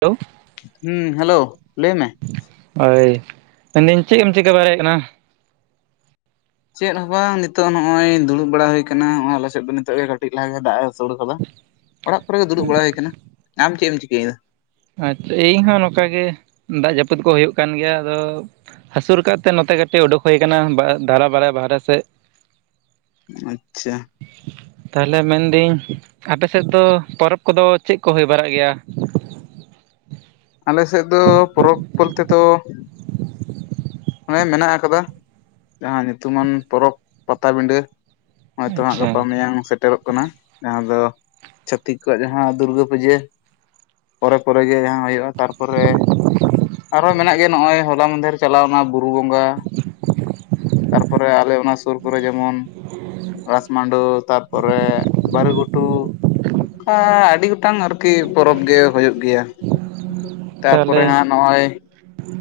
Hello ᱦᱩᱢ hello ᱞᱟᱹᱭ ᱢᱮ? ᱦᱳᱭ ᱢᱮᱱᱫᱤᱧ ᱪᱮᱫ ᱮᱢ ᱪᱤᱠᱟᱹ ᱫᱟᱲᱮᱭᱮᱫ ᱠᱟᱱᱟ? ᱪᱮᱫ ᱦᱚᱸ ᱵᱟᱝ ᱱᱤᱛᱚᱜ ᱱᱚᱜ-ᱚᱭ ᱫᱩᱲᱩᱵ ᱵᱟᱲᱟ ᱦᱳᱭ ᱠᱟᱱᱟ ᱦᱚᱸᱜ-ᱚᱭ ᱟᱞᱮᱥᱮᱫ ᱫᱚ ᱱᱤᱛᱚᱜ ᱜᱮ ᱠᱟᱹᱴᱤᱡ ᱞᱟᱦᱟ ᱜᱮ ᱫᱟᱜ ᱮᱦᱚᱵᱼᱼ ᱟᱥᱳᱲ ᱠᱟᱫᱟ ᱚᱲᱟᱜ ᱠᱚᱨᱮ ᱜᱮ ᱫᱩᱲᱩᱵ ᱵᱟᱲᱟ ᱦᱩᱭ ᱟᱠᱟᱱᱟ ᱟᱢ ᱪᱮᱫ ᱮᱢ ᱪᱤᱠᱟᱹᱭᱫᱟ᱾ ᱟᱪᱪᱷᱟ ᱤᱧ ᱦᱚᱸ ᱱᱚᱝᱠᱟ ᱜᱮ ᱫᱟᱜ ᱡᱟᱹᱯᱩᱫ ᱠᱚ ᱦᱳᱭᱳᱜ ᱠᱟᱱ ᱜᱮᱭᱟ ᱟᱫᱚᱼᱼ ᱦᱟᱹᱥᱩᱨ ᱠᱟᱜ ᱛᱮ ᱱᱚᱛᱮ ᱠᱟᱹᱴᱤᱡ ᱳᱰᱳᱠ ᱦᱳᱭ ᱠᱟᱱᱟ ᱵᱟ ᱫᱷᱟᱨᱟ ᱵᱟᱨᱮ ᱵᱟᱦᱨᱮ ᱥᱮᱫ ᱟᱪᱪᱷᱟ᱾ ᱛᱟᱦᱞᱮ ᱢᱮᱱᱫᱟᱹᱧ ᱟᱯᱮ ᱥᱮᱫ ᱫᱚ ᱯᱚᱨᱚᱵᱽ ᱠᱚᱫᱚ ᱪᱮᱫ ᱠᱚ ᱦᱳᱭ ᱵᱟᱨᱟᱜ ᱜᱮᱭᱟ᱾ ᱟᱞᱮ ᱥᱮᱫ ᱫᱚ ᱯᱚᱨᱚᱵᱽ ᱵᱚᱞᱛᱮ ᱫᱚᱼᱼ ᱚᱱᱮ ᱢᱮᱱᱟᱜ ᱟᱠᱟᱫᱟ ᱡᱟᱦᱟᱸ ᱧᱩᱛᱩᱢᱟᱱ ᱯᱚᱨᱚᱵᱽ ᱯᱟᱛᱟᱵᱤᱸᱱᱰᱟᱹ ᱦᱸᱚᱜᱚᱭ ᱛᱚ ᱦᱟᱸᱜ ᱟᱪᱪᱷᱟ ᱜᱟᱯᱟ ᱢᱮᱭᱟᱝ ᱥᱮᱴᱮᱨᱚᱜ ᱠᱟᱱᱟ ᱡᱟᱦᱟᱸ ᱫᱚ ᱪᱷᱟᱹᱛᱤᱠ ᱠᱚᱣᱟᱜ ᱡᱟᱦᱟᱸ ᱫᱩᱨᱜᱟᱹ ᱯᱩᱡᱟᱹ ᱯᱚᱨᱮ ᱯᱚᱨᱮ ᱜᱮ ᱡᱟᱦᱟᱸ ᱦᱩᱭᱩᱜᱼᱟ ᱛᱟᱨᱯᱚᱨᱮ ᱟᱨᱦᱚᱸ ᱢᱮᱱᱟᱜ ᱜᱮᱭᱟ ᱱᱚᱜᱼᱚᱭ ᱦᱚᱞᱟ ᱢᱫᱷᱮᱨ ᱪᱟᱞᱟᱣᱱᱟ᱾ ᱵᱩᱨᱩ ᱵᱚᱸᱜᱟ ᱛᱟᱨᱯᱚᱨᱮ ᱟᱞᱮ ᱚᱱᱟ ᱥᱩᱨ ᱠᱚᱨᱮ ᱡᱮᱢᱚᱱᱼᱼ ᱨᱟᱥ ᱢᱟᱰᱳ ᱛᱟᱨᱯᱚᱨᱮ ᱵᱟᱹᱨᱩ ᱜᱷᱩᱴᱩ ᱚᱱᱠᱟ ᱟᱹᱰᱤ ᱜᱚᱴᱟᱝ ᱟᱨᱠᱤ ᱯᱚᱨᱚᱵᱽ ᱜᱮ ᱦᱳᱭᱳᱜ ᱜᱮᱭᱟ᱾ ᱛᱟᱨᱯᱚᱨᱮ ᱛᱟᱦᱚᱞᱮ ᱦᱟᱸᱜ ᱱᱚᱜᱼᱚᱭ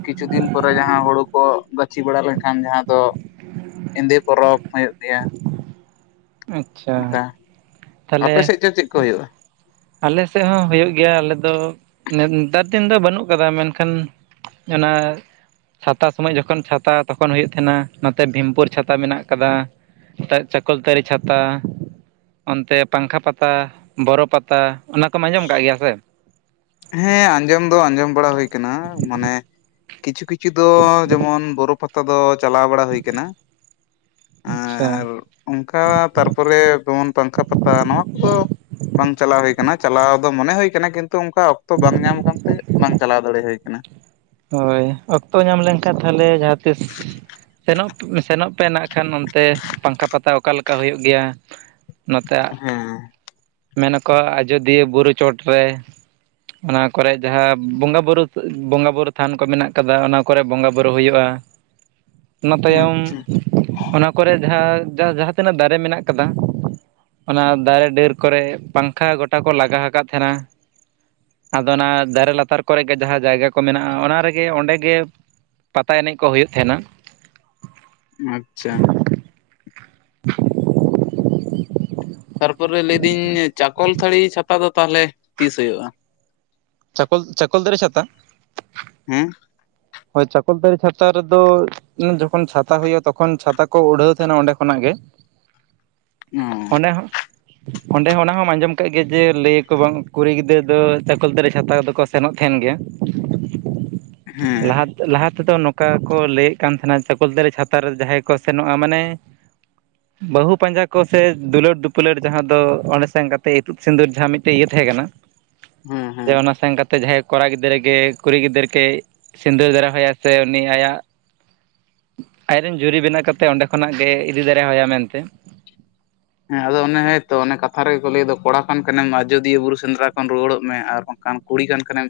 ᱠᱤᱪᱷᱩ ᱫᱤᱱ ᱯᱚᱨᱮ ᱡᱟᱦᱟᱸ ᱦᱳᱲᱳ᱾ ᱠᱚ ᱜᱟᱹᱪᱷᱤ ᱵᱟᱲᱟ ᱞᱮᱱᱠᱷᱟᱱ ᱡᱟᱦᱟᱸ ᱫᱚ ᱮᱸᱫᱮ ᱯᱚᱨᱚᱵᱽ ᱦᱳᱭᱳᱜ ᱜᱮᱭᱟ᱾ ᱟᱪᱪᱷᱟ᱾ ᱚᱱᱠᱟ ᱛᱟᱦᱚᱞᱮ ᱟᱯᱮ ᱥᱮᱫ ᱪᱮᱫ ᱪᱮᱫ ᱠᱚ ᱦᱳᱭᱳᱜᱼᱟ᱾ ᱟᱞᱮ ᱥᱮᱫ ᱦᱚᱸ ᱦᱩᱭᱩᱜ ᱜᱮᱭᱟ ᱟᱞᱮ ᱫᱚ ᱱᱮᱛᱟᱨ ᱫᱤᱱ ᱫᱚ ᱵᱟᱹᱱᱩᱜ ᱠᱟᱫᱟ ᱢᱮᱱᱠᱷᱟᱱ᱾ ᱚᱱᱟᱼᱼ ᱪᱷᱟᱛᱟ ᱥᱚᱢᱚᱭ ᱡᱚᱠᱷᱚᱱ ᱪᱷᱟᱛᱟ ᱛᱚᱠᱷᱚᱱ ᱦᱩᱭᱩᱜ ᱛᱟᱦᱮᱱᱟ ᱱᱚᱛᱮ ᱵᱷᱤᱢᱯᱩᱨ ᱪᱷᱟᱛᱟ ᱢᱮᱱᱟᱜ ᱠᱟᱫᱟ᱾ ᱛᱮ ᱪᱟᱠᱚᱞᱛᱟᱹᱨᱤ ᱪᱷᱟᱛᱟ ᱚᱱᱛᱮ ᱯᱟᱝᱠᱷᱟ ᱯᱟᱛᱟ ᱵᱚᱨᱚ ᱯᱟᱼᱼ ᱛᱟ ᱚᱱᱟ ᱠᱚᱢ ᱟᱸᱡᱚᱢ ᱠᱟᱜ ᱜᱮᱭᱟ ᱥᱮ? ᱦᱮᱸ ᱟᱸᱡᱚᱢ ᱫᱚ ᱟᱸᱡᱚᱢ ᱵᱟᱲᱟ ᱦᱩᱭ ᱠᱟᱱᱟ ᱢᱟᱱᱮ ᱠᱤᱪᱷᱩ ᱠᱤᱼᱼ ᱪᱷᱩ ᱫᱚ ᱡᱮᱢᱚᱱ ᱵᱚᱨᱚ ᱯᱟᱼᱼ ᱛᱟ ᱫᱚ ᱪᱟᱞᱟᱣ ᱵᱟᱲᱟ ᱦᱩᱭ ᱠᱟᱱᱟ ᱟᱪᱪᱷᱟ ᱟᱨᱼᱼ ᱚᱱᱠᱟ ᱛᱟᱨᱯᱚᱨᱮ ᱡᱮᱢᱚᱱ ᱯᱟᱝᱠᱷᱟ ᱯᱟᱛᱟ ᱱᱚᱣᱟ ᱠᱚᱫᱚ᱾ ᱵᱟᱝ ᱪᱟᱞᱟᱣ ᱦᱳᱭ ᱠᱟᱱᱟ ᱪᱟᱞᱟᱣ ᱫᱚ ᱢᱚᱱᱮ ᱦᱳᱭ ᱠᱟᱱᱟ ᱠᱤᱱᱛᱩ ᱚᱱᱠᱟᱼᱼ ᱚᱠᱛᱚ ᱵᱟᱝ ᱧᱟᱢ ᱠᱟᱱᱛᱮ ᱵᱟᱝ ᱪᱟᱞᱟᱣ ᱫᱟᱲᱮ ᱦᱳᱭ ᱠᱟᱱᱟ᱾ ᱦᱳᱭ ᱚᱠᱛᱚ ᱧᱟᱢ ᱞᱮᱱᱠᱷᱟᱱ ᱛᱟᱦᱚᱞᱮ ᱡᱟᱦᱟᱸ ᱛᱤᱥᱼᱼ ᱥᱮᱱᱚᱜ ᱥᱮᱱᱚᱜ ᱯᱮ ᱱᱟᱜ ᱠᱷᱟᱱ ᱚᱱᱛᱮ ᱯᱟᱝᱠᱷᱟ ᱯᱟᱛᱟ ᱚᱠᱟ ᱞᱮᱠᱟ ᱦᱳᱭᱳᱜ ᱜᱮᱭᱟ᱾ ᱱᱚᱛᱮ ᱦᱮᱸ ᱢᱮᱱ ᱟᱠᱚ ᱟᱡᱚᱫᱤᱭᱟᱹ ᱵᱩᱨᱩ ᱪᱚᱴᱨᱮ, ᱚᱱᱟ ᱠᱚᱨᱮ ᱡᱟᱦᱟᱸ ᱵᱚᱸᱜᱟ ᱵᱩᱨᱩ ᱵᱚᱸᱜᱟ ᱵᱩᱨᱩᱼᱼ ᱛᱷᱟᱱ ᱠᱚ ᱢᱮᱱᱟᱜ ᱟᱠᱟᱫᱟ ᱚᱱᱟ ᱠᱚᱨᱮ ᱵᱚᱸᱜᱟ ᱵᱩᱨᱩ ᱦᱩᱭᱩᱜᱼᱟ᱾ ᱚᱱᱟ ᱛᱟᱭᱚᱢ ᱟᱪᱪᱷᱟ ᱚᱱᱟ ᱠᱚᱨᱮ ᱡᱟᱸᱦᱟ ᱡᱟᱸᱦᱟ ᱡᱟᱸᱦᱟ ᱛᱤᱱᱟᱹᱜ ᱫᱟᱨᱮ ᱢᱮᱱᱟᱜ ᱠᱟᱫᱟ ᱚᱱᱟ ᱫᱟᱨᱮ ᱰᱟᱹᱨ ᱠᱚᱨᱮ ᱯᱟᱝᱠᱷᱟ ᱜᱚᱴᱟ ᱠᱚ ᱞᱟᱜᱟ ᱟᱠᱟᱫ ᱛᱟᱦᱮᱸᱱᱟ᱾ ᱟᱫᱚ ᱚᱱᱟ ᱫᱟᱨᱮ ᱞᱟᱛᱟᱨ ᱠᱚᱨᱮ ᱜᱮ ᱡᱟᱸᱦᱟᱸ ᱡᱟᱭᱜᱟ ᱠᱚ ᱢᱮᱱᱟᱜ ᱟ ᱚᱱᱟ ᱨᱮᱜᱮ ᱚᱸᱰᱮ ᱜᱮ ᱯᱟᱛᱟ ᱮᱱᱮᱡ ᱠᱚ ᱦᱳᱭᱳᱜ ᱛᱟᱦᱮᱸᱱᱟ᱾ ᱟᱪᱪᱷᱟ [inaudible] ᱛᱟᱨᱯᱚᱨᱮ ᱞᱟᱹᱭᱫᱤᱧ ᱪᱟᱠᱚᱞ ᱛᱟᱹᱲᱤ ᱪᱷᱟᱛᱟ ᱫᱚ ᱛᱟᱦᱞᱮ ᱛᱤᱥ ᱦᱳᱭᱳᱜᱼᱟ? ᱪᱠᱚᱞ ᱪᱠᱚᱞᱛᱟᱲᱤ ᱪᱷᱟᱛᱟ ᱦᱮᱸ ᱦᱳᱭ ᱪᱟᱠᱚᱞᱛᱟᱲᱤ ᱪᱷᱟᱛᱟ ᱨᱮᱫᱚ ᱩᱱ ᱡᱚᱠᱷᱚᱱ ᱪᱷᱟᱛᱟ ᱦᱳᱭᱳᱜᱼᱟ ᱛᱚᱠᱷᱚᱱ ᱪᱷᱟᱛᱟ ᱠᱚ ᱩᱰᱷᱟᱹᱣ ᱛᱟᱦᱮᱸᱱᱟ ᱚᱸᱰᱮ ᱠᱷᱚᱱᱟᱜ ᱜᱮ᱾ ᱚ ᱚᱸᱰᱮ ᱦᱚᱸ ᱚᱸᱰᱮ ᱦᱚᱸ ᱚᱱᱟ ᱦᱚᱸᱢ ᱟᱸᱡᱚᱢ ᱠᱟᱜ ᱜᱮᱭᱟ ᱡᱮ ᱞᱟᱹᱭ ᱟᱠᱚ ᱵᱟᱝ ᱠᱩᱲᱤ ᱜᱤᱫᱽᱨᱟᱹ ᱫᱚ ᱪᱟᱠᱚᱞᱛᱟᱲᱤ ᱪᱷᱟᱛᱟ ᱠᱚ ᱫᱚ ᱠᱚ ᱥᱮᱱᱚᱜ ᱛᱟᱦᱮᱱ ᱜᱮᱭᱟ᱾ ᱦᱮᱸ ᱞᱟᱦᱟ, ᱞᱟᱦᱟ ᱛᱮᱫᱚ ᱱᱚᱝᱠᱟ ᱠᱚ ᱞᱟᱹᱭᱮᱫ ᱠᱟᱱ ᱛᱟᱦᱮᱱᱟ ᱪᱟᱠᱚᱞ ᱪᱷᱟᱛᱟ ᱨᱮ ᱡᱟᱸᱦᱟᱸᱭ ᱠᱚ ᱥᱮᱱᱚᱜᱼᱟ ᱢᱟᱱᱮ [inaudible] ᱵᱟᱹᱦᱩ ᱯᱟᱸᱡᱟ ᱠᱚ ᱥᱮ ᱫᱩᱞᱟᱹᱲ ᱫᱩᱯᱞᱟᱹᱲ ᱡᱟᱸᱦᱟᱸ ᱫᱚ ᱚᱸᱰᱮ ᱥᱮᱱ ᱠᱟᱛᱮᱫ ᱤᱛᱩᱫ ᱥᱤᱸᱫᱩᱨ ᱡᱟᱸᱦᱟᱸ ᱢᱤᱫᱴᱮᱱ ᱤᱭᱟᱹ ᱛᱟᱦᱮᱸ ᱠᱟᱱᱟ᱾ ᱦᱮᱸ ᱡᱮ ᱦᱮᱸ ᱚᱱᱟ ᱥᱮᱱ ᱠᱟᱛᱮ ᱡᱟᱸᱦᱟᱸᱭ ᱠᱚᱲᱟ ᱜᱤᱫᱽᱨᱟᱹ ᱜᱮ ᱠᱩᱲᱤ ᱜᱤᱫᱽᱨᱟᱹ ᱜᱮ ᱥᱤᱸᱫᱟᱹᱨ ᱫᱟᱨᱟ ᱦᱚᱭᱟ ᱥᱮ ᱩᱱᱤ ᱟᱭᱟᱜ ᱟᱡᱨᱮᱱ ᱡᱩᱨᱤ ᱵᱮᱱᱟᱣ ᱠᱟᱛᱮᱫ ᱚᱸᱰᱮ ᱠᱷᱚᱱᱟᱜ ᱜᱮ ᱤᱫᱤ ᱫᱟᱲᱮ ᱟᱭᱟ ᱢᱮᱱᱛᱮ ᱦᱮᱸ ᱟᱫᱚ ᱚᱱᱮ ᱛᱚ ᱚᱱ ᱠᱟᱛᱷᱟ ᱜᱮᱠᱚ ᱞᱟᱹᱭ ᱠᱚᱲᱟ ᱠᱷᱟᱱ ᱠᱟᱱᱟᱮᱢ ᱟᱡᱚᱫᱤᱭᱟᱹ ᱵᱩᱨᱩ ᱥᱮᱸᱫᱽᱨᱟ ᱠᱷᱚᱱ ᱨᱩᱣᱟᱹᱲᱚᱜ ᱢᱮ ᱟᱨ ᱵᱟᱝᱠᱷᱟᱱ ᱠᱩᱲᱤ ᱠᱟᱱ ᱠᱷᱟᱱᱮᱢ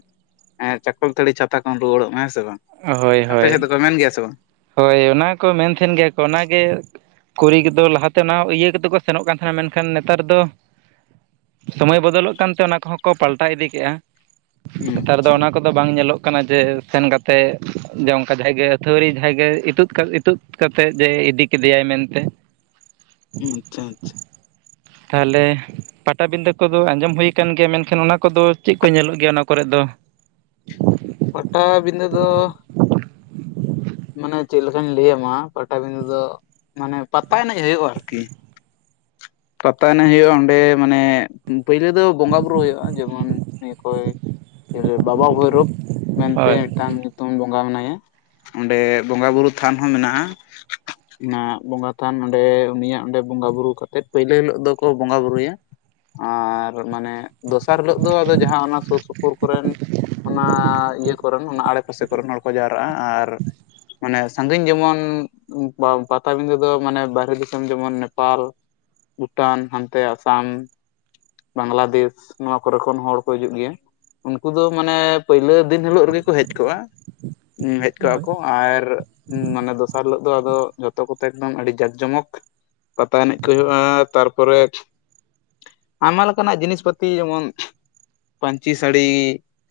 ᱪᱟᱠᱚᱞ ᱛᱟᱹᱲᱤ ᱪᱷᱟᱛᱟ ᱠᱷᱚᱱᱢ ᱨᱩᱣᱟᱹᱲᱚᱜ ᱢᱮ ᱦᱮᱸ ᱥᱮ ᱵᱟᱝ᱾ ᱦᱳᱭ ᱦᱳᱭ ᱛᱚ ᱢᱮᱱ ᱜᱮᱭᱟ ᱥᱮ ᱵᱟᱝ᱾ ᱦᱳᱭ ᱚᱱᱟ ᱠᱚ ᱢᱮᱱ ᱛᱟᱦᱮᱱ ᱜᱮᱭᱟ ᱠᱚ ᱚᱱᱟᱜᱮ᱾ ᱠᱩᱲᱤ ᱜᱤᱫᱽᱨᱟ. ᱞᱟᱦᱟ ᱛᱮ ᱚᱱᱟ ᱤᱭᱟᱹ ᱠᱟᱛᱮ ᱠᱚ ᱥᱮᱱᱚᱜ ᱠᱟᱱ ᱛᱟᱦᱮᱱᱟ ᱢᱮᱱᱠᱷᱟᱱ ᱱᱮᱛᱟᱨ ᱫᱚ ᱥᱚᱢᱚᱭ ᱵᱚᱫᱚᱞᱚᱜ ᱠᱟᱱᱛᱮ ᱚᱱᱟ ᱠᱚᱦᱚᱸ ᱠᱚ ᱯᱟᱞᱴᱟᱣ ᱤᱫᱤ ᱠᱮᱜᱼᱟ᱾ ᱱᱮᱛᱟᱨ ᱫᱚ ᱟᱪᱪᱷᱟ ᱚᱱᱟ ᱠᱚᱫᱚ ᱵᱟᱝ ᱧᱮᱞᱚᱜ ᱠᱟᱱᱟ ᱡᱮ ᱥᱮᱱ ᱠᱟᱛᱮ ᱡᱮ ᱚᱱᱠᱟ ᱡᱟᱸᱦᱟᱭ ᱜᱮ ᱟᱹᱛᱷᱟ. ᱣᱲᱤ ᱡᱟᱸᱦᱟᱸ ᱜᱮ ᱤᱛᱩᱫ ᱤᱛᱩᱫ ᱠᱟᱛᱮᱫ ᱡᱮ ᱤᱫᱤ ᱠᱮᱫᱮᱭᱟᱭ ᱢᱮᱱᱛᱮ᱾ ᱟᱪᱪᱷᱟ ᱟᱪᱪᱷᱟ ᱛᱟᱦᱚᱞᱮ ᱯᱟᱴᱟ ᱵᱤᱸᱫᱷᱟᱹ ᱠᱚᱫᱚ ᱟᱸᱡᱚᱢ ᱦᱩᱭ ᱟᱠᱟᱱ ᱜᱮᱭᱟ ᱢᱮᱱᱠᱷᱟᱱ ᱚᱱᱟ ᱠᱚᱫᱚ ᱪᱮᱫ ᱠᱚ ᱧᱮᱞᱚᱜ ᱜᱮᱭᱟ ᱚᱱᱟ ᱠᱚᱨᱮᱫ ᱫᱚ᱾ ᱯᱟᱴᱟ ᱵᱤᱸᱫᱷᱟᱹ ᱫᱚ ᱢᱟᱱᱮ ᱪᱮᱫ ᱞᱮᱠᱟᱧ ᱞᱟᱹᱭ ᱟᱢᱟ ᱯᱟᱴᱟ ᱵᱤᱸᱫᱷᱟᱹ ᱫᱚ ᱢᱟᱱᱮ ᱯᱟᱛᱟ ᱮᱱᱮᱡ ᱦᱩᱭᱩᱜᱼᱟ ᱟᱨᱠᱤ᱾ ᱯᱟᱛᱟ ᱮᱱᱮᱡ ᱦᱩᱭᱩᱜᱼᱟ ᱚᱸᱰᱮ ᱢᱟᱱᱮ ᱯᱳᱭᱞᱳ ᱫᱚ ᱵᱚᱸᱜᱟ ᱵᱩᱨᱩ ᱦᱩᱭᱩᱜᱼᱟ, ᱡᱮᱢᱚᱱ ᱤᱭᱟᱹ ᱠᱚᱭ ᱵᱟᱵᱟ ᱵᱷᱳᱭᱨᱳᱵ ᱢᱮᱱᱛᱮ ᱦᱳᱭ ᱢᱤᱫᱴᱟᱝ ᱧᱩᱛᱩᱢ ᱵᱚᱸᱜᱟ ᱢᱮᱱᱟᱭᱟ᱾ ᱚᱸᱰᱮ ᱵᱚᱸᱜᱟ ᱵᱩᱨᱩ ᱛᱷᱟᱱ ᱦᱚᱸ ᱢᱮᱱᱟᱜᱼᱟ᱾ ᱚᱱᱟ ᱵᱚᱸᱜᱟ ᱛᱷᱟᱱ ᱚᱸᱰᱮ ᱩᱱᱤᱭᱟᱜ ᱚᱸᱰᱮ ᱵᱚᱸᱜᱟ ᱵᱩᱨᱩ ᱠᱟᱛᱮᱫ᱾ ᱯᱟ. ᱭᱞᱟ. ᱦᱤᱞᱳᱜ ᱫᱚᱠᱚ ᱵᱚᱸᱜᱟ ᱵᱩᱨᱩᱭᱟ ᱟᱨ ᱢᱟᱱᱮ ᱫᱚᱥᱟᱨ ᱦᱤᱞᱳ ᱟᱫᱚ ᱡᱟᱸᱦᱟᱸ ᱚᱱᱟ ᱥᱩᱨ ᱥᱩᱯᱩᱨ ᱠᱚ ᱨᱮᱱ ᱚᱱᱟ ᱤᱭᱟᱹ ᱠᱚᱨᱮᱱ ᱚᱱᱟ ᱟᱲᱮᱯᱟᱥᱮ ᱠᱚ ᱨᱮᱱ ᱦᱚᱲ ᱠᱚ ᱡᱟᱣᱨᱟᱜᱼᱟ ᱟᱨ ᱢᱟᱱᱮ ᱥᱟᱺᱜᱤᱧ ᱡᱮᱢᱚᱱ ᱯᱟᱴᱟ ᱵᱤᱸᱫᱷᱟᱹ ᱫᱚ ᱢᱟᱱᱮ ᱵᱟᱦᱨᱮ ᱫᱤᱥᱚᱢ ᱡᱮᱢᱚᱱ ᱱᱮᱯᱟᱞ ᱵᱷᱩᱴᱟᱱ ᱦᱟᱱᱛᱮ ᱟᱥᱟᱢ ᱵᱟᱝᱞᱟᱫᱮᱥ ᱱᱚᱣᱟ ᱠᱚᱨᱮ ᱠᱷᱚᱱ ᱦᱚᱲ ᱠᱚ ᱦᱤᱡᱩᱜ ᱜᱮᱭᱟ᱾ ᱩᱱᱠᱩ ᱫᱚ ᱢᱟᱱᱮ ᱯᱟ. ᱭᱞᱟ. ᱫᱤᱱ ᱦᱤᱞᱳ ᱨᱮᱜᱮ ᱠᱚ ᱦᱮᱡ ᱠᱚᱜᱼᱟ᱾ ᱦᱮᱡ ᱠᱚᱜᱼᱟ ᱦᱳᱭ ᱠᱚ ᱟᱨ ᱦᱩᱸᱻ ᱢᱟᱱᱮ ᱫᱚᱥᱟᱨ ᱦᱤᱞᱚᱜ ᱫᱚ ᱟᱫᱚ ᱡᱷᱚᱛᱚ ᱠᱚᱛᱮ ᱮᱠᱫᱚᱢ ᱟᱹᱰᱤ ᱡᱟᱠ ᱡᱚᱢᱚᱠ ᱯᱟᱛᱟ ᱮᱱᱮᱡ ᱠᱚ ᱦᱩᱭᱩᱜ [unintelligible] ᱛᱟᱨᱯᱚᱨᱮ ᱟᱭᱢᱟ ᱞᱮᱠᱟᱱᱟᱜ ᱡᱤᱱᱤᱥ ᱯᱟᱹᱛᱤ ᱡᱮᱢᱚᱱ ᱯᱟᱹᱧᱪᱤ ᱥᱟᱹᱲᱤ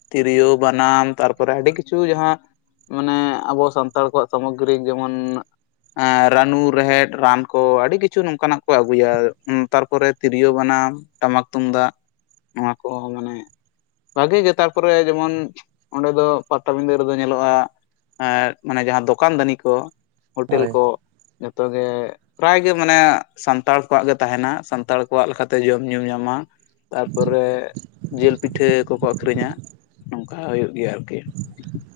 ᱛᱤᱨᱭᱳ ᱵᱟᱱᱟᱢ ᱛᱟᱨᱯᱚᱨᱮ ᱟᱹᱰᱤ ᱠᱤᱪᱷᱩ ᱡᱟᱦᱟᱸ ᱢᱟᱱᱮ ᱟᱵᱚ ᱥᱟᱱᱛᱟᱲ ᱠᱚᱣᱟᱜ ᱥᱟᱢᱚᱜᱨᱤ ᱡᱮᱢᱚᱱ ᱨᱟᱹᱱᱩ ᱨᱮᱦᱮᱫ ᱨᱟᱱ ᱠᱚ ᱟᱹᱰᱤ ᱠᱤᱪᱷᱩ ᱱᱚᱝᱠᱟᱱᱟᱜ ᱠᱚ ᱟᱹᱜᱩᱭᱟ ᱛᱟᱨᱯᱚᱨᱮ ᱛᱤᱨᱭᱳ ᱵᱟᱱᱟᱢ ᱴᱟᱢᱟᱠ ᱛᱩᱢᱫᱟᱜ ᱱᱚᱣᱟ ᱠᱚ ᱢᱟᱱᱮ ᱵᱷᱟᱹᱜᱤ ᱜᱮ ᱛᱟᱨᱯᱚᱨᱮ ᱡᱮᱢᱚᱱ ᱚᱸᱰᱮ ᱫᱚ ᱯᱟᱴᱟᱵᱤᱸᱫᱷᱟᱹ ᱨᱮᱫᱚ ᱧᱮᱞᱚᱜᱼᱟ ᱾ ᱮᱻ ᱢᱟᱱᱮ ᱡᱟᱦᱟᱸ ᱫᱚᱠᱟᱱ ᱫᱟᱹᱱᱤ ᱠᱚ ᱦᱳᱴᱮᱞ ᱦᱳᱭ ᱠᱚ ᱡᱚᱛᱚ ᱜᱮ ᱯᱨᱟᱭ ᱜᱮ ᱢᱟᱱᱮ ᱥᱟᱱᱛᱟᱲ ᱠᱚᱣᱟᱜ ᱜᱮ ᱛᱟᱦᱮᱱᱟ ᱥᱟᱱᱛᱟᱲ ᱠᱚᱣᱟᱜ ᱞᱮᱠᱟᱛᱮ ᱡᱚᱢ ᱧᱩᱢ ᱧᱟᱢᱟ ᱾ ᱛᱟᱯᱚᱨᱮ ᱡᱤᱞ ᱯᱤᱴᱷᱟᱹ ᱠᱚᱠᱚ ᱟᱹᱠᱷᱨᱤᱧᱟ ᱱᱚᱝᱠᱟ ᱦᱩᱭᱩᱜ ᱜᱮᱭᱟ ᱾ ᱟᱨᱠᱤ,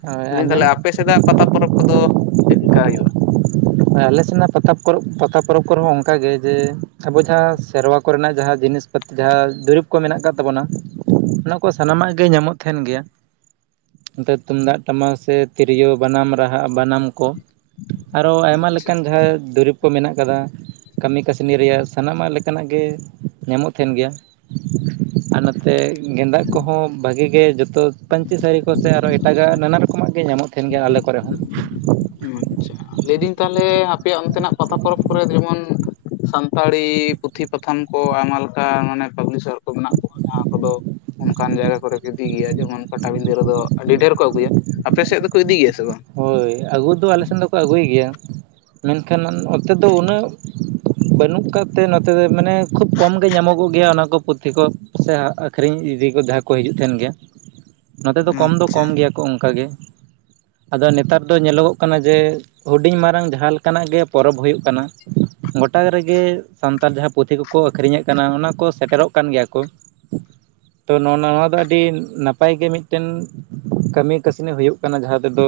ᱦᱳᱭ ᱟᱸᱡᱚᱢ ᱛᱟᱦᱚᱞᱮ ᱟᱯᱮ ᱥᱮᱫᱟᱜ ᱯᱟᱛᱟ ᱯᱚᱨᱚᱵᱽ ᱠᱚᱫᱚ ᱪᱮᱫ ᱞᱮᱠᱟ ᱦᱩᱭᱩᱜᱼᱟ? ᱟᱞᱮ ᱥᱮᱱᱟᱜ ᱯᱟᱛᱟ ᱯᱚᱨᱚᱵᱽ ᱯᱟᱛᱟ ᱯᱚᱨᱚᱵᱽ ᱠᱚᱨᱮ ᱦᱚᱸ ᱚᱱᱠᱟᱜᱮ ᱡᱮ ᱟᱵᱚ ᱡᱟᱦᱟᱸ ᱥᱮᱨᱣᱟ ᱠᱚᱨᱮᱱᱟᱜ ᱡᱟᱦᱟᱸ ᱡᱤᱱᱤᱥ ᱡᱟᱦᱟᱸ ᱫᱩᱨᱤᱵᱽ ᱠᱚ ᱢᱮᱱᱟᱜ ᱟᱠᱟᱫ ᱛᱟᱵᱚᱱᱟ ᱚᱱᱟ ᱠᱚ ᱥᱟᱱᱟᱢᱟᱜ ᱜᱮ ᱧᱟᱢᱚᱜ ᱛᱟᱦᱮᱱ ᱜᱮᱭᱟ ᱾ ᱱᱚᱛᱮ ᱛᱩᱢᱫᱟᱜ ᱴᱟᱢᱟᱠ ᱥᱮ ᱛᱤᱨᱭᱳ ᱵᱟᱱᱟᱢ ᱨᱟᱦᱟ ᱵᱟᱱᱟᱢ ᱠᱚ ᱾ ᱟᱨᱦᱚᱸ ᱟᱭᱢᱟ ᱟᱪᱪᱷᱟ ᱞᱮᱠᱟᱱ ᱡᱟᱦᱟᱸᱭ ᱫᱩᱨᱤᱵᱽ ᱠᱚ ᱢᱮᱱᱟᱜ ᱟᱠᱟᱫᱟ ᱠᱟᱹᱢᱤ ᱠᱟᱹᱥᱱᱤ ᱨᱮᱭᱟᱜ ᱥᱟᱱᱟᱢᱟᱜ ᱞᱮᱠᱟᱱᱟᱜ ᱜᱮ ᱧᱟᱢᱚᱜ ᱛᱟᱦᱮᱱ ᱜᱮᱭᱟ ᱾ [inaudible] ᱟᱨ ᱱᱚᱛᱮ ᱜᱮᱸᱫᱟᱜ ᱠᱚᱦᱚᱸ ᱵᱷᱟᱹᱜᱤ ᱜᱮ ᱡᱚᱛᱚ ᱯᱟᱹᱧᱪᱤ ᱥᱟᱹᱲᱤ ᱠᱚᱥᱮ ᱟᱨᱦᱚᱸ ᱮᱴᱟᱜᱟᱜ ᱱᱟᱱᱟ ᱨᱚᱠᱚᱢᱟᱜ ᱜᱮ ᱧᱟᱢᱚᱜ ᱛᱟᱦᱮᱸᱱ ᱜᱮᱭᱟ ᱟᱞᱮ ᱠᱚᱨᱮ ᱦᱚᱸ ᱾ ᱟᱪᱪᱷᱟ ᱞᱟᱹᱭᱫᱟᱹᱧ ᱛᱟᱦᱟᱞᱮ ᱟᱯᱮᱭᱟᱜ ᱚᱱᱛᱮᱱᱟᱜ ᱯᱟᱛᱟ ᱯᱚᱨᱚᱵᱽ ᱠᱚᱨᱮ ᱡᱮᱢᱚᱱ ᱥᱟᱱᱛᱟᱲᱤ ᱯᱩᱛᱷᱤ ᱯᱟᱛᱷᱟᱢ ᱠᱚ ᱟᱭᱢᱟ ᱞᱮᱠᱟ ᱢᱟᱱᱮ ᱯᱟᱵᱽᱞᱤᱥᱚᱨ ᱠᱚ ᱢᱮᱱᱟᱜ ᱠᱚᱣᱟ ᱡᱟᱦᱟᱸ ᱠᱚᱫᱚ ᱚᱱᱠᱟᱱ ᱡᱟᱭᱜᱟ ᱠᱚᱨᱮ ᱠᱚ ᱤᱫᱤ ᱜᱮᱭᱟ ᱡᱮᱢᱚᱱ ᱯᱟᱴᱟᱵᱤᱸᱫᱷᱟᱹ ᱨᱮᱫᱚ ᱟᱹᱰᱤ ᱰᱷᱮᱨ ᱠᱚ ᱟᱹᱜᱩᱭᱟ ᱾ ᱟᱯᱮ ᱥᱮᱫ ᱫᱚᱠᱚ ᱤᱫᱤ ᱜᱮᱭᱟ ᱥᱮ ᱵᱟᱝ? ᱦᱚᱭ ᱟᱹᱜᱩ ᱫᱚ ᱟᱞᱮ ᱥᱮᱱ ᱫᱚᱠᱚ ᱟᱹᱜᱩᱭ ᱜᱮᱭᱟ ᱢᱮᱱᱠᱷᱟᱱ ᱱᱚᱛᱮ ᱫᱚ ᱩᱱᱟᱹᱜ ᱵᱟᱹᱱᱩᱜ ᱠᱟᱫ ᱛᱮ ᱱᱚᱛᱮ ᱫᱚ ᱢᱟᱱᱮ ᱠᱷᱩᱵᱽ ᱠᱚᱢ ᱜᱮ ᱧᱟᱢᱚᱜᱚᱜ ᱜᱮᱭᱟ ᱚᱱᱟᱠᱚ ᱯᱩᱛᱷᱤ ᱠᱚ ᱥᱮ ᱟᱹᱠᱷᱨᱤᱧ ᱤᱫᱤ ᱠᱚ ᱡᱟᱦᱟᱸ ᱠᱚ ᱦᱤᱡᱩᱜ ᱛᱟᱦᱮᱸᱱ ᱜᱮᱭᱟ ᱱᱚᱛᱮ ᱫᱚ ᱠᱚᱢ ᱫᱚ ᱟᱪᱪᱷᱟ ᱠᱚᱢ ᱜᱮᱭᱟ ᱠᱚ ᱚᱱᱠᱟ ᱜᱮ ᱟᱫᱚ ᱱᱮᱛᱟᱨ ᱫᱚ ᱧᱮᱞᱚᱜᱚᱜ ᱠᱟᱱᱟ ᱡᱮ ᱦᱩᱰᱤᱧ ᱢᱟᱨᱟᱝ ᱡᱟᱦᱟᱸ ᱞᱮᱠᱟᱱᱟᱜ ᱜᱮ ᱯᱚᱨᱚᱵᱽ ᱦᱩᱭᱩᱜ ᱠᱟᱱᱟ ᱾ ᱜᱚᱴᱟ ᱨᱮᱜᱮ ᱥᱟᱱᱛᱟᱲ ᱡᱟᱦᱟᱸ ᱯᱩᱛᱷᱤ ᱠᱚᱠᱚ ᱟᱹᱠᱷᱨᱤᱧ ᱮᱫ ᱠᱟᱱᱟ ᱚᱱᱟ ᱠᱚ ᱥᱮᱴᱮᱨᱚᱜ ᱠᱟᱱ ᱜᱮᱭᱟ ᱠᱚ ᱾ [inaudible] ᱛᱚ ᱱᱚᱜ ᱱᱚᱣᱟ ᱫᱚ ᱟᱹᱰᱤ ᱱᱟᱯᱟᱭ ᱜᱮ ᱢᱤᱫᱴᱮᱱ ᱠᱟᱹᱢᱤ ᱠᱟᱹᱥᱱᱤ ᱦᱩᱭᱩᱜ ᱠᱟᱱᱟ ᱡᱟᱦᱟᱸ ᱫᱚ ᱛᱮᱫᱚ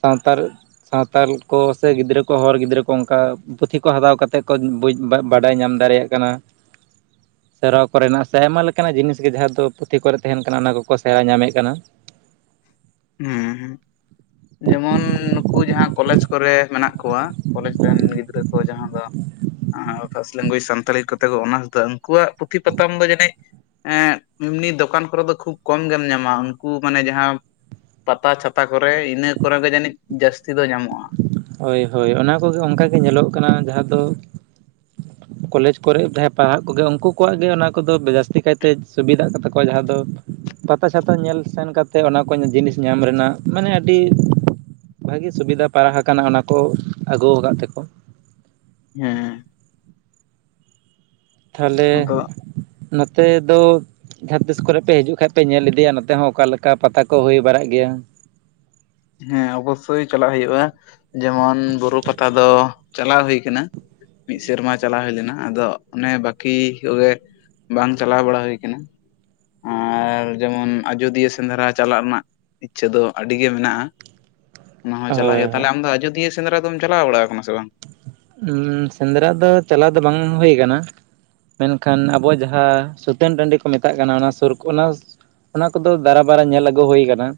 ᱥᱟᱣᱛᱟᱞ ᱥᱟᱣᱛᱟᱞ ᱠᱚ ᱥᱮ ᱜᱤᱫᱽᱨᱟᱹ ᱠᱚ ᱦᱚᱲ ᱜᱤᱫᱽᱨᱟᱹ ᱠᱚ ᱚᱱᱠᱟ ᱯᱩᱛᱷᱤ ᱠᱚ ᱦᱟᱛᱟᱣ ᱠᱟᱛᱮᱫ ᱠᱚ ᱵᱩᱡᱷ ᱵᱟᱰᱟᱭ ᱧᱟᱢ ᱫᱟᱲᱮᱭᱟᱜ ᱠᱟᱱᱟ ᱾ ᱥᱮᱨᱣᱟ ᱠᱚᱨᱮᱱᱟᱜ ᱥᱮ ᱟᱭᱢᱟ ᱞᱮᱠᱟᱱᱟᱜ ᱡᱤᱱᱤᱥ ᱜᱮ ᱡᱟᱦᱟᱸ ᱫᱚ ᱯᱩᱛᱷᱤ ᱠᱚᱨᱮ ᱛᱟᱦᱮᱸᱱ ᱠᱟᱱᱟ ᱚᱱᱟ ᱠᱚᱠᱚ ᱥᱮᱲᱟ ᱧᱟᱢᱮᱫ ᱠᱟᱱᱟ ᱾ ᱦᱩᱸ ᱦᱩᱸ ᱡᱮᱢᱚᱱ ᱱᱩᱠᱩ ᱡᱟᱦᱟᱸ ᱠᱚᱞᱮᱡᱽ ᱠᱚᱨᱮ ᱢᱮᱱᱟᱜ ᱠᱚᱣᱟ ᱠᱚᱞᱮᱡᱽ ᱨᱮᱱ ᱜᱤᱫᱽᱨᱟᱹ ᱠᱚ ᱡᱟᱦᱟᱸ ᱫᱚ ᱟᱻ ᱯᱷᱟᱥᱴ ᱞᱮᱝᱜᱩᱭᱮᱡᱽ ᱥᱟᱱᱛᱟᱞᱤ ᱠᱚᱛᱮ ᱠᱚ ᱚᱱᱟᱨᱥ ᱫᱟ ᱩᱱᱠᱩᱣᱟᱜ ᱯᱩᱛᱷᱤ ᱯᱟᱛᱷᱢ ᱫᱚ ᱡᱟᱹᱱᱤᱡ ᱮᱸᱜ ᱮᱢᱱᱤ ᱫᱚᱠᱟᱱ ᱠᱚᱨᱮ ᱫᱚ ᱠᱷᱩᱵᱽ ᱠᱚᱢ ᱜᱮᱢ ᱧᱟᱢᱟ ᱩᱱᱠᱩ ᱢᱟᱱᱮ ᱡᱟᱦᱟᱸ ᱯᱟᱛᱟ ᱪᱷᱟᱛᱟ ᱠᱚᱨᱮ ᱤᱱᱟᱹ ᱠᱚᱨᱮ ᱜᱮ ᱡᱟᱹᱱᱤᱡ ᱡᱟᱹᱥᱛᱤ ᱫᱚ ᱧᱟᱢᱚᱜᱼᱟ ᱾ ᱦᱚᱭ ᱦᱚᱭ ᱚᱱᱟ ᱠᱚᱜᱮ ᱚᱱᱠᱟᱜᱮ ᱧᱮᱞᱚᱜ ᱠᱟᱱᱟ ᱡᱟᱦᱟᱸ ᱫᱚ ᱠᱚᱞᱮᱡᱽ ᱠᱚᱨᱮᱜ ᱡᱟᱦᱟᱸᱭ ᱯᱟᱲᱦᱟᱜ ᱠᱚᱜᱮ ᱩᱱᱠᱩ ᱠᱚᱣᱟᱜ ᱜᱮ ᱚᱱᱟ ᱠᱚᱫᱚ ᱡᱟᱹᱥᱛᱤ ᱠᱟᱭᱛᱮ ᱥᱩᱵᱤᱫᱷᱟᱜ ᱠᱟᱱ ᱛᱟᱠᱚᱣᱟ ᱡᱟᱦᱟᱸ ᱫᱚ ᱯᱟᱛᱟ ᱪᱷᱟᱛᱟ ᱧᱮᱞ ᱥᱮᱱ ᱠᱟᱛᱮᱫ ᱚᱱᱟ ᱠᱚ ᱡᱤᱱᱤᱥ ᱧᱟᱢ ᱨᱮᱱᱟᱜ ᱢᱟᱱᱮ ᱟᱹᱰᱤ ᱵᱷᱟᱹᱜᱤ ᱥᱩᱵᱤᱫᱷᱟ ᱯᱟᱲᱟᱣ ᱟᱠᱟᱱᱟ ᱚᱱᱟ ᱠᱚ ᱟᱹᱜᱩ ᱟᱠᱟᱫ ᱛᱮᱠᱚ ᱾ ᱦᱮᱸᱻ ᱛᱟᱦᱟᱞᱮ, ᱟᱫᱚ ᱱᱚᱛᱮ ᱫᱚ ᱡᱟᱦᱟᱸ ᱛᱤᱥ ᱠᱚᱨᱮ ᱯᱮ ᱦᱤᱡᱩ-ᱜ ᱠᱷᱟᱱᱡ ᱯᱮ ᱧᱮᱞ ᱤᱫᱤᱭᱟ ᱾ᱱᱚᱛᱮ ᱦᱚᱸ ᱚᱠᱟᱞᱮ ᱞᱮᱠᱟ ᱯᱟᱛᱟ ᱠᱚ ᱾ᱦᱩᱭ ᱵᱟᱲᱟ-ᱜ ᱜᱮᱭᱟ᱾ ᱦᱮᱸ ᱚᱵᱚᱥᱥᱳᱭ ᱪᱟᱞᱟ-ᱜ ᱦᱩᱭᱩᱜᱼᱟ᱾ ᱡᱮᱢᱚᱱ ᱵᱩᱨᱩ ᱯᱟᱛᱟ ᱫᱚ᱾ ᱪᱟᱞᱟᱣ ᱦᱩᱭ ᱟᱠᱟᱱᱟ᱾ ᱢᱤᱫ ᱥᱮᱸᱨᱢᱟ ᱪᱟᱞᱟ-ᱣ ᱦᱩᱭ ᱞᱮᱱᱟ᱾ ᱟᱫᱚ ᱚᱱᱮ ᱵᱟᱹᱠᱤ ᱠᱚᱜᱮ ᱵᱟᱝ, ᱪᱟᱞᱟ-ᱣ ᱵᱟᱲᱟ ᱦᱩᱭ ᱟᱠᱟᱱᱟ ᱟᱨ ᱡᱮᱢᱚᱱ᱾ ᱟᱡᱳᱫᱤᱭᱟᱹ ᱥᱮᱸᱫᱽᱨᱟ᱾ ᱪᱟᱞᱟ-ᱜ ᱨᱮᱱᱟ-ᱜ ᱤᱪᱪᱷᱟᱹ ᱫᱚ, ᱟᱹᱰᱤᱜᱮ ᱢᱮᱱᱟᱜᱼᱟ᱾ ᱚᱱᱟ ᱦᱚᱸ ᱪᱟᱞᱟ-ᱜ ᱦᱳᱭ ᱦᱩᱭᱩ-ᱜᱼᱟ᱾ ᱛᱟᱦᱟᱞᱮ ᱦᱳᱭ ᱟᱢᱫᱚ ᱟᱡᱳᱫᱤᱭᱟᱹ ᱥᱮᱸᱫᱽᱨᱟ ᱫᱚᱢ᱾ ᱪᱟᱞᱟ-ᱣ ᱵᱟᱲᱟ ᱟᱠᱟᱱᱟ ᱥᱮ ᱵᱟᱝ? ᱩᱸᱻ ᱥᱮᱸᱫᱽᱨᱟ ᱫᱚ᱾ ᱪᱟᱞᱟ-ᱣ ᱫᱚ ᱵᱟᱝ ᱦᱩᱭ ᱟᱠᱟᱱᱟ᱾ ᱢᱮᱱᱠᱷᱟᱱ ᱟᱵᱚᱣᱟ-ᱜ ᱡᱟᱦᱟᱸ ᱥᱩᱛᱟᱹᱱ ᱴᱟᱺᱰᱤ ᱠᱚ ᱢᱮᱛᱟ-ᱜ ᱠᱟᱱᱟ ᱾ᱚᱱᱟ ᱥᱩᱨ ᱚᱱᱟ ᱚᱱᱟ ᱠᱚ-ᱫᱚ ᱫᱟᱨᱟ-ᱵᱟᱨᱟ ᱧᱮᱞ ᱟᱹᱜᱩ ᱦᱩᱭ ᱟᱠᱟᱱᱟ᱾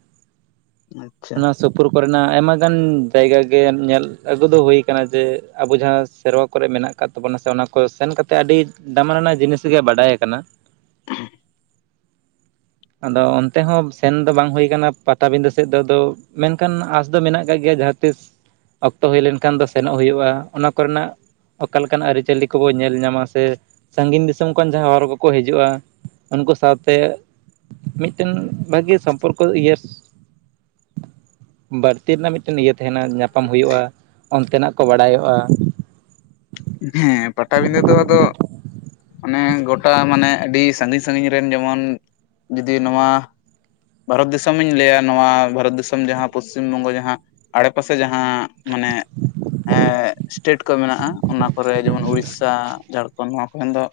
ᱟᱪᱪᱷᱟ ᱚᱱᱟ ᱥ ᱥᱩᱯᱩᱨ ᱠᱚᱨᱮᱱᱟ-ᱜ ᱟᱭᱢᱟ ᱜᱟᱱ ᱡᱟᱭᱜᱟ᱾ ᱜᱮ ᱧᱮᱞ ᱟᱹᱜᱩ ᱫᱚ ᱦᱩᱭ ᱟᱠᱟᱱᱟ᱾ ᱡᱮ ᱟᱵᱚ ᱡᱟᱦᱟᱸ ᱥᱮᱸᱨᱣ-ᱟ ᱾ᱠᱚᱨᱮ ᱢᱮᱱᱟᱜ ᱟᱠᱟᱫ ᱛᱟᱵᱚᱱᱟ᱾ ᱥᱮ ᱚᱱᱟ ᱠᱚ, ᱥᱮᱱ ᱠᱟᱛᱮ ᱟᱹᱰᱤ ᱫᱟᱢᱟᱱ ᱟᱱᱟ-ᱜ ᱡᱤᱱᱤᱥ ᱜᱮ᱾ ᱵᱟᱰᱟᱭ ᱟᱠᱟᱱᱟ᱾ [unintelligible] ᱟᱫᱚ ᱚᱱᱛᱮ ᱦᱚᱸ, ᱥᱮᱱ ᱫᱚ ᱵᱟᱝ ᱦᱩᱭ ᱟᱠᱟᱱᱟ᱾ ᱯᱟᱛᱟᱵᱤᱸᱫᱟᱹ ᱥᱮᱫ ᱫᱚ᱾ ᱟᱫᱚ ᱢᱮᱱᱠᱷᱟᱱ ᱟᱸᱥ ᱫᱚ ᱢᱮᱱᱟ-ᱜ ᱟᱠᱟᱫ ᱜᱮᱭᱟ ᱾ᱡᱟᱦᱟᱸ ᱛᱤᱥ ᱚᱠᱛᱚ ᱦᱩᱭ ᱞᱮᱱᱠᱷᱟᱱ ᱫᱚ, ᱥᱮᱱᱚ-ᱜ ᱦᱩᱭᱩᱜᱼᱟ ᱚᱱᱟ ᱠᱚᱨᱮᱱᱟ-ᱜ ᱚᱠᱟᱞᱮᱠᱟᱱᱟ-ᱜ ᱟᱹᱨᱤᱪᱟᱹᱞᱤ ᱠᱚ-ᱵᱚ ᱧᱮᱞ ᱧᱟᱢᱟ᱾ ᱥᱮ ᱥᱟᱹᱜᱤᱧ ᱫᱤᱥᱚᱢ ᱠᱷᱚᱱ᱾ ᱡᱟᱦᱟᱸᱭ ᱦᱚᱲ ᱠᱚᱼᱠᱚ ᱦᱤᱡᱩᱜᱼᱟ᱾ ᱩᱱᱠᱩ ᱥᱟᱶᱛᱮ ᱢᱤᱫᱴᱮᱱ ᱵᱷᱟᱹᱜᱤ ᱥᱚᱢᱯᱚᱨ ᱠᱚ ᱤᱭᱟᱹ ᱵᱟᱹᱲᱛᱤ ᱨᱮᱱᱟ-ᱜ ᱢᱤᱫ ᱢᱤᱫᱴᱮᱱ ᱤᱭᱟᱹ ᱛᱟᱦᱮᱸᱱᱟ᱾ ᱧᱟᱯᱟᱢ ᱦᱩᱭᱩᱜᱼᱟ ᱾ᱚᱱᱛᱮᱱᱟ-ᱜ ᱠᱚ ᱵᱟᱲᱟᱭᱚᱜᱼᱟ᱾ ᱦᱮᱸ, ᱯᱟᱴᱟᱵᱤᱸᱫᱟᱹ ᱫᱚ᱾ ᱟᱫᱚ ᱚᱱᱮ, ᱜᱚᱴᱟ ᱢᱟᱱᱮ, ᱟᱹᱰᱤ ᱥᱟᱹᱜᱤᱧ - ᱥᱟᱹᱜᱤᱧ ᱨᱮᱱ ᱡᱮᱢᱚᱱ, ᱡᱩᱫᱤ ᱱᱚᱣᱟ ᱵᱷᱟᱨᱚᱛ ᱫᱤᱥᱚᱢᱤᱧ ᱞᱟᱹᱭᱟ᱾ ᱱᱚᱣᱟ ᱵᱷᱟᱨᱚᱛ ᱫᱤᱥᱚᱢ ᱡᱟᱦᱟᱸ ᱯᱚᱥᱪᱤᱢ ᱵᱚᱝᱜᱚ ᱾ᱡᱟᱦᱟᱸ ᱟᱸᱲᱮ ᱯᱟᱥᱮ᱾ ᱡᱟᱦᱟᱸ ᱢᱟᱱᱮ ᱥᱴᱮᱴ ᱠᱚ᱾ ᱢᱮᱱᱟᱜᱼᱟ᱾ ᱚᱱᱟ ᱠᱚᱨᱮ, ᱡᱮᱢᱚᱱ ᱩᱲᱤᱥᱥᱟ᱾ ᱡᱷᱟᱲᱠᱷᱚᱸᱰ᱾ ᱱᱚᱣᱟ ᱠᱚᱨᱮᱱ ᱫᱚ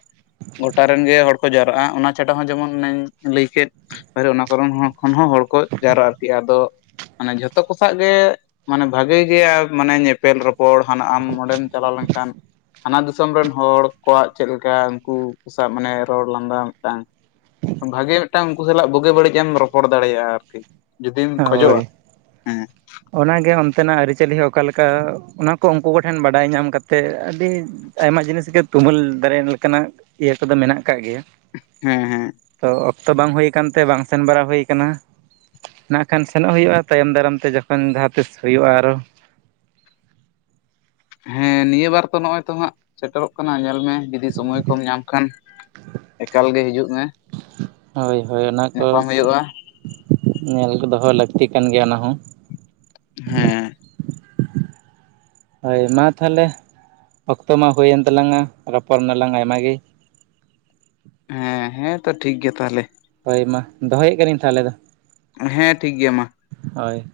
ᱜᱚᱴᱟ ᱨᱮᱱ ᱜᱮ, ᱦᱚᱲ ᱠᱚ ᱡᱟᱣᱨᱟᱜᱼᱟ᱾ ᱚᱱᱟ ᱪᱷᱟᱰᱟ ᱦᱚᱸ ᱡᱮᱢᱚᱱ, ᱚᱱᱮᱧ ᱞᱟᱹᱭ ᱠᱮᱫ ᱚᱱᱟ ᱠᱟᱨᱚᱱ ᱠᱷᱚᱱ ᱦᱚᱸ ᱦᱚᱲ ᱠᱚ, ᱡᱟᱣᱨᱟ᱾ ᱟᱨᱠᱤ ᱟᱫᱚ, ᱢᱟᱱᱮ ᱡᱷᱚᱛᱚ ᱠᱚ ᱥᱟᱜ ᱜᱮ ᱢᱟᱱᱮ ᱵᱷᱟᱜᱮ ᱜᱮᱭᱟ᱾ ᱢᱟᱱᱮ ᱧᱮᱯᱮᱞ, ᱨᱚᱯᱚᱲ, ᱦᱟᱱᱟ ᱟᱢ ᱚᱸᱰᱮᱢ ᱪᱟᱞᱟ-ᱣ ᱞᱮᱱᱠᱷᱟᱱ ᱦᱟᱱᱟ ᱫᱤᱥᱚᱢ ᱨᱮᱱ ᱦᱚᱲ ᱠᱚᱣᱟ-ᱜ ᱪᱮᱫ ᱞᱮᱠᱟ ᱾ᱩᱱᱠᱩ ᱥᱟᱶ ᱢᱟᱱᱮ ᱨᱚᱲ, ᱞᱟᱸᱫᱟ, ᱢᱤᱫᱴᱟᱝ ᱵᱷᱟᱜᱮ ᱢᱤᱫᱴᱟᱝ ᱩᱱᱠᱩ ᱥᱟᱞᱟ-ᱜ ᱵᱩᱜᱤ- ᱵᱟᱹᱲᱤᱡ ᱮᱢ ᱨᱚᱯᱚᱲ ᱫᱟᱲᱮᱭᱟᱜᱼᱟ᱾ ᱟᱨᱠᱤ ᱡᱩᱫᱤᱢ, ᱠᱷᱚᱡᱚᱜᱼᱟ ᱾ᱦᱮᱸ ᱚᱱᱟ ᱜᱮ ᱚᱱᱛᱮᱱᱟ-ᱜ ᱟᱹᱨᱤ ᱪᱟᱹᱞᱤ ᱦᱚᱸ ᱚᱠᱟᱞᱮᱠᱟ᱾ ᱚᱱᱟ ᱠᱚ ᱩᱱᱠᱩ ᱠᱚᱴᱷᱮᱱ᱾ ᱵᱟᱰᱟᱭ ᱧᱟᱢ ᱠᱟᱛᱮᱫ ᱟᱹᱰᱤ ᱟᱭᱢᱟ ᱡᱤᱱᱤᱥ ᱜᱮ᱾ ᱛᱩᱢᱟᱹᱞ ᱫᱟᱲᱮ ᱞᱮᱠᱟᱱᱟ-ᱜ ᱤᱭᱟᱹ ᱠᱚ-ᱫᱚ ᱢᱮᱱᱟ-ᱜ ᱟᱠᱟᱫ ᱜᱮᱭᱟ᱾ ᱦᱮᱸ- ᱦᱮᱸ᱾ ᱫᱚ ᱚᱠᱛᱚ ᱵᱟᱝ ᱦᱩᱭ ᱟᱠᱟᱱᱛᱮ᱾ ᱵᱟᱝ ᱥᱮᱱ ᱵᱟᱲᱟ ᱦᱩᱭ ᱠᱟᱱᱟ᱾ ᱱᱟᱜ ᱠᱷᱟᱱ ᱥᱮᱱᱚ-ᱜ ᱦᱩᱭᱩᱜᱼᱟ᱾ ᱛᱟᱭᱚᱢ ᱫᱟᱨᱟᱢᱛᱮ ᱡᱚᱠᱷᱚᱱ᱾ ᱡᱟᱦᱟᱸ ᱛᱤᱥ ᱦᱩᱭᱩᱜᱼᱟ ᱾ᱟᱨᱚ ᱦᱮᱸ ᱱᱤᱭᱟᱹ ᱵᱟᱨ ᱛᱚ ᱾ᱱᱚᱜᱼᱚᱭ ᱛᱚ᱾ ᱦᱟᱸᱜ ᱥᱮᱴᱮᱨᱚ-ᱜ ᱠᱟᱱᱟ᱾ ᱧᱮᱞ ᱢᱮ ᱡᱩᱫᱤ ᱥᱚᱢᱚᱭ ᱠᱚᱢ ᱧᱟᱢ ᱠᱷᱟᱱ᱾ ᱮᱠᱟᱞ ᱜᱮ, ᱦᱤᱡᱩᱜ ᱢᱮ᱾ ᱦᱳᱭ - ᱦᱳᱭ ᱧᱟᱯᱟᱢ ᱚᱱᱟᱛᱳᱥ ᱦᱩᱭᱩᱜᱼᱟ ᱧᱮᱞ ᱫᱚ-ᱦᱚᱸ ᱞᱟᱹᱠᱛᱤ ᱠᱟᱱ ᱜᱮᱭᱟ ᱾ᱚᱱᱟ ᱦᱚᱸ ᱦᱮᱸ᱾ ᱦᱳᱭ ᱢᱟ ᱛᱟᱦᱚᱞᱮ᱾ ᱚᱠᱛᱚ ᱢᱟ ᱦᱩᱭᱮᱱ ᱛᱟᱞᱟᱝ ᱟ᱾ ᱨᱚᱯᱚᱲ ᱱᱟᱞᱟᱝ ᱟᱭᱢᱟ ᱜᱮ᱾ ᱦᱮᱸ - ᱦᱮᱸ ᱛᱚ ᱴᱷᱤᱠ ᱜᱮᱭᱟ᱾ ᱛᱟᱦᱚᱞᱮ ᱦᱳᱭ ᱢᱟ᱾ ᱫᱚᱦᱚᱭᱮᱫ ᱠᱟᱹᱱᱟᱹᱧ, ᱛᱟᱦᱚᱞᱮ ᱫᱚ᱾ ᱦᱮᱸ ᱾ᱴᱷᱤᱠ ᱜᱮᱭᱟ ᱢᱟ᱾ ᱦᱳᱭ᱾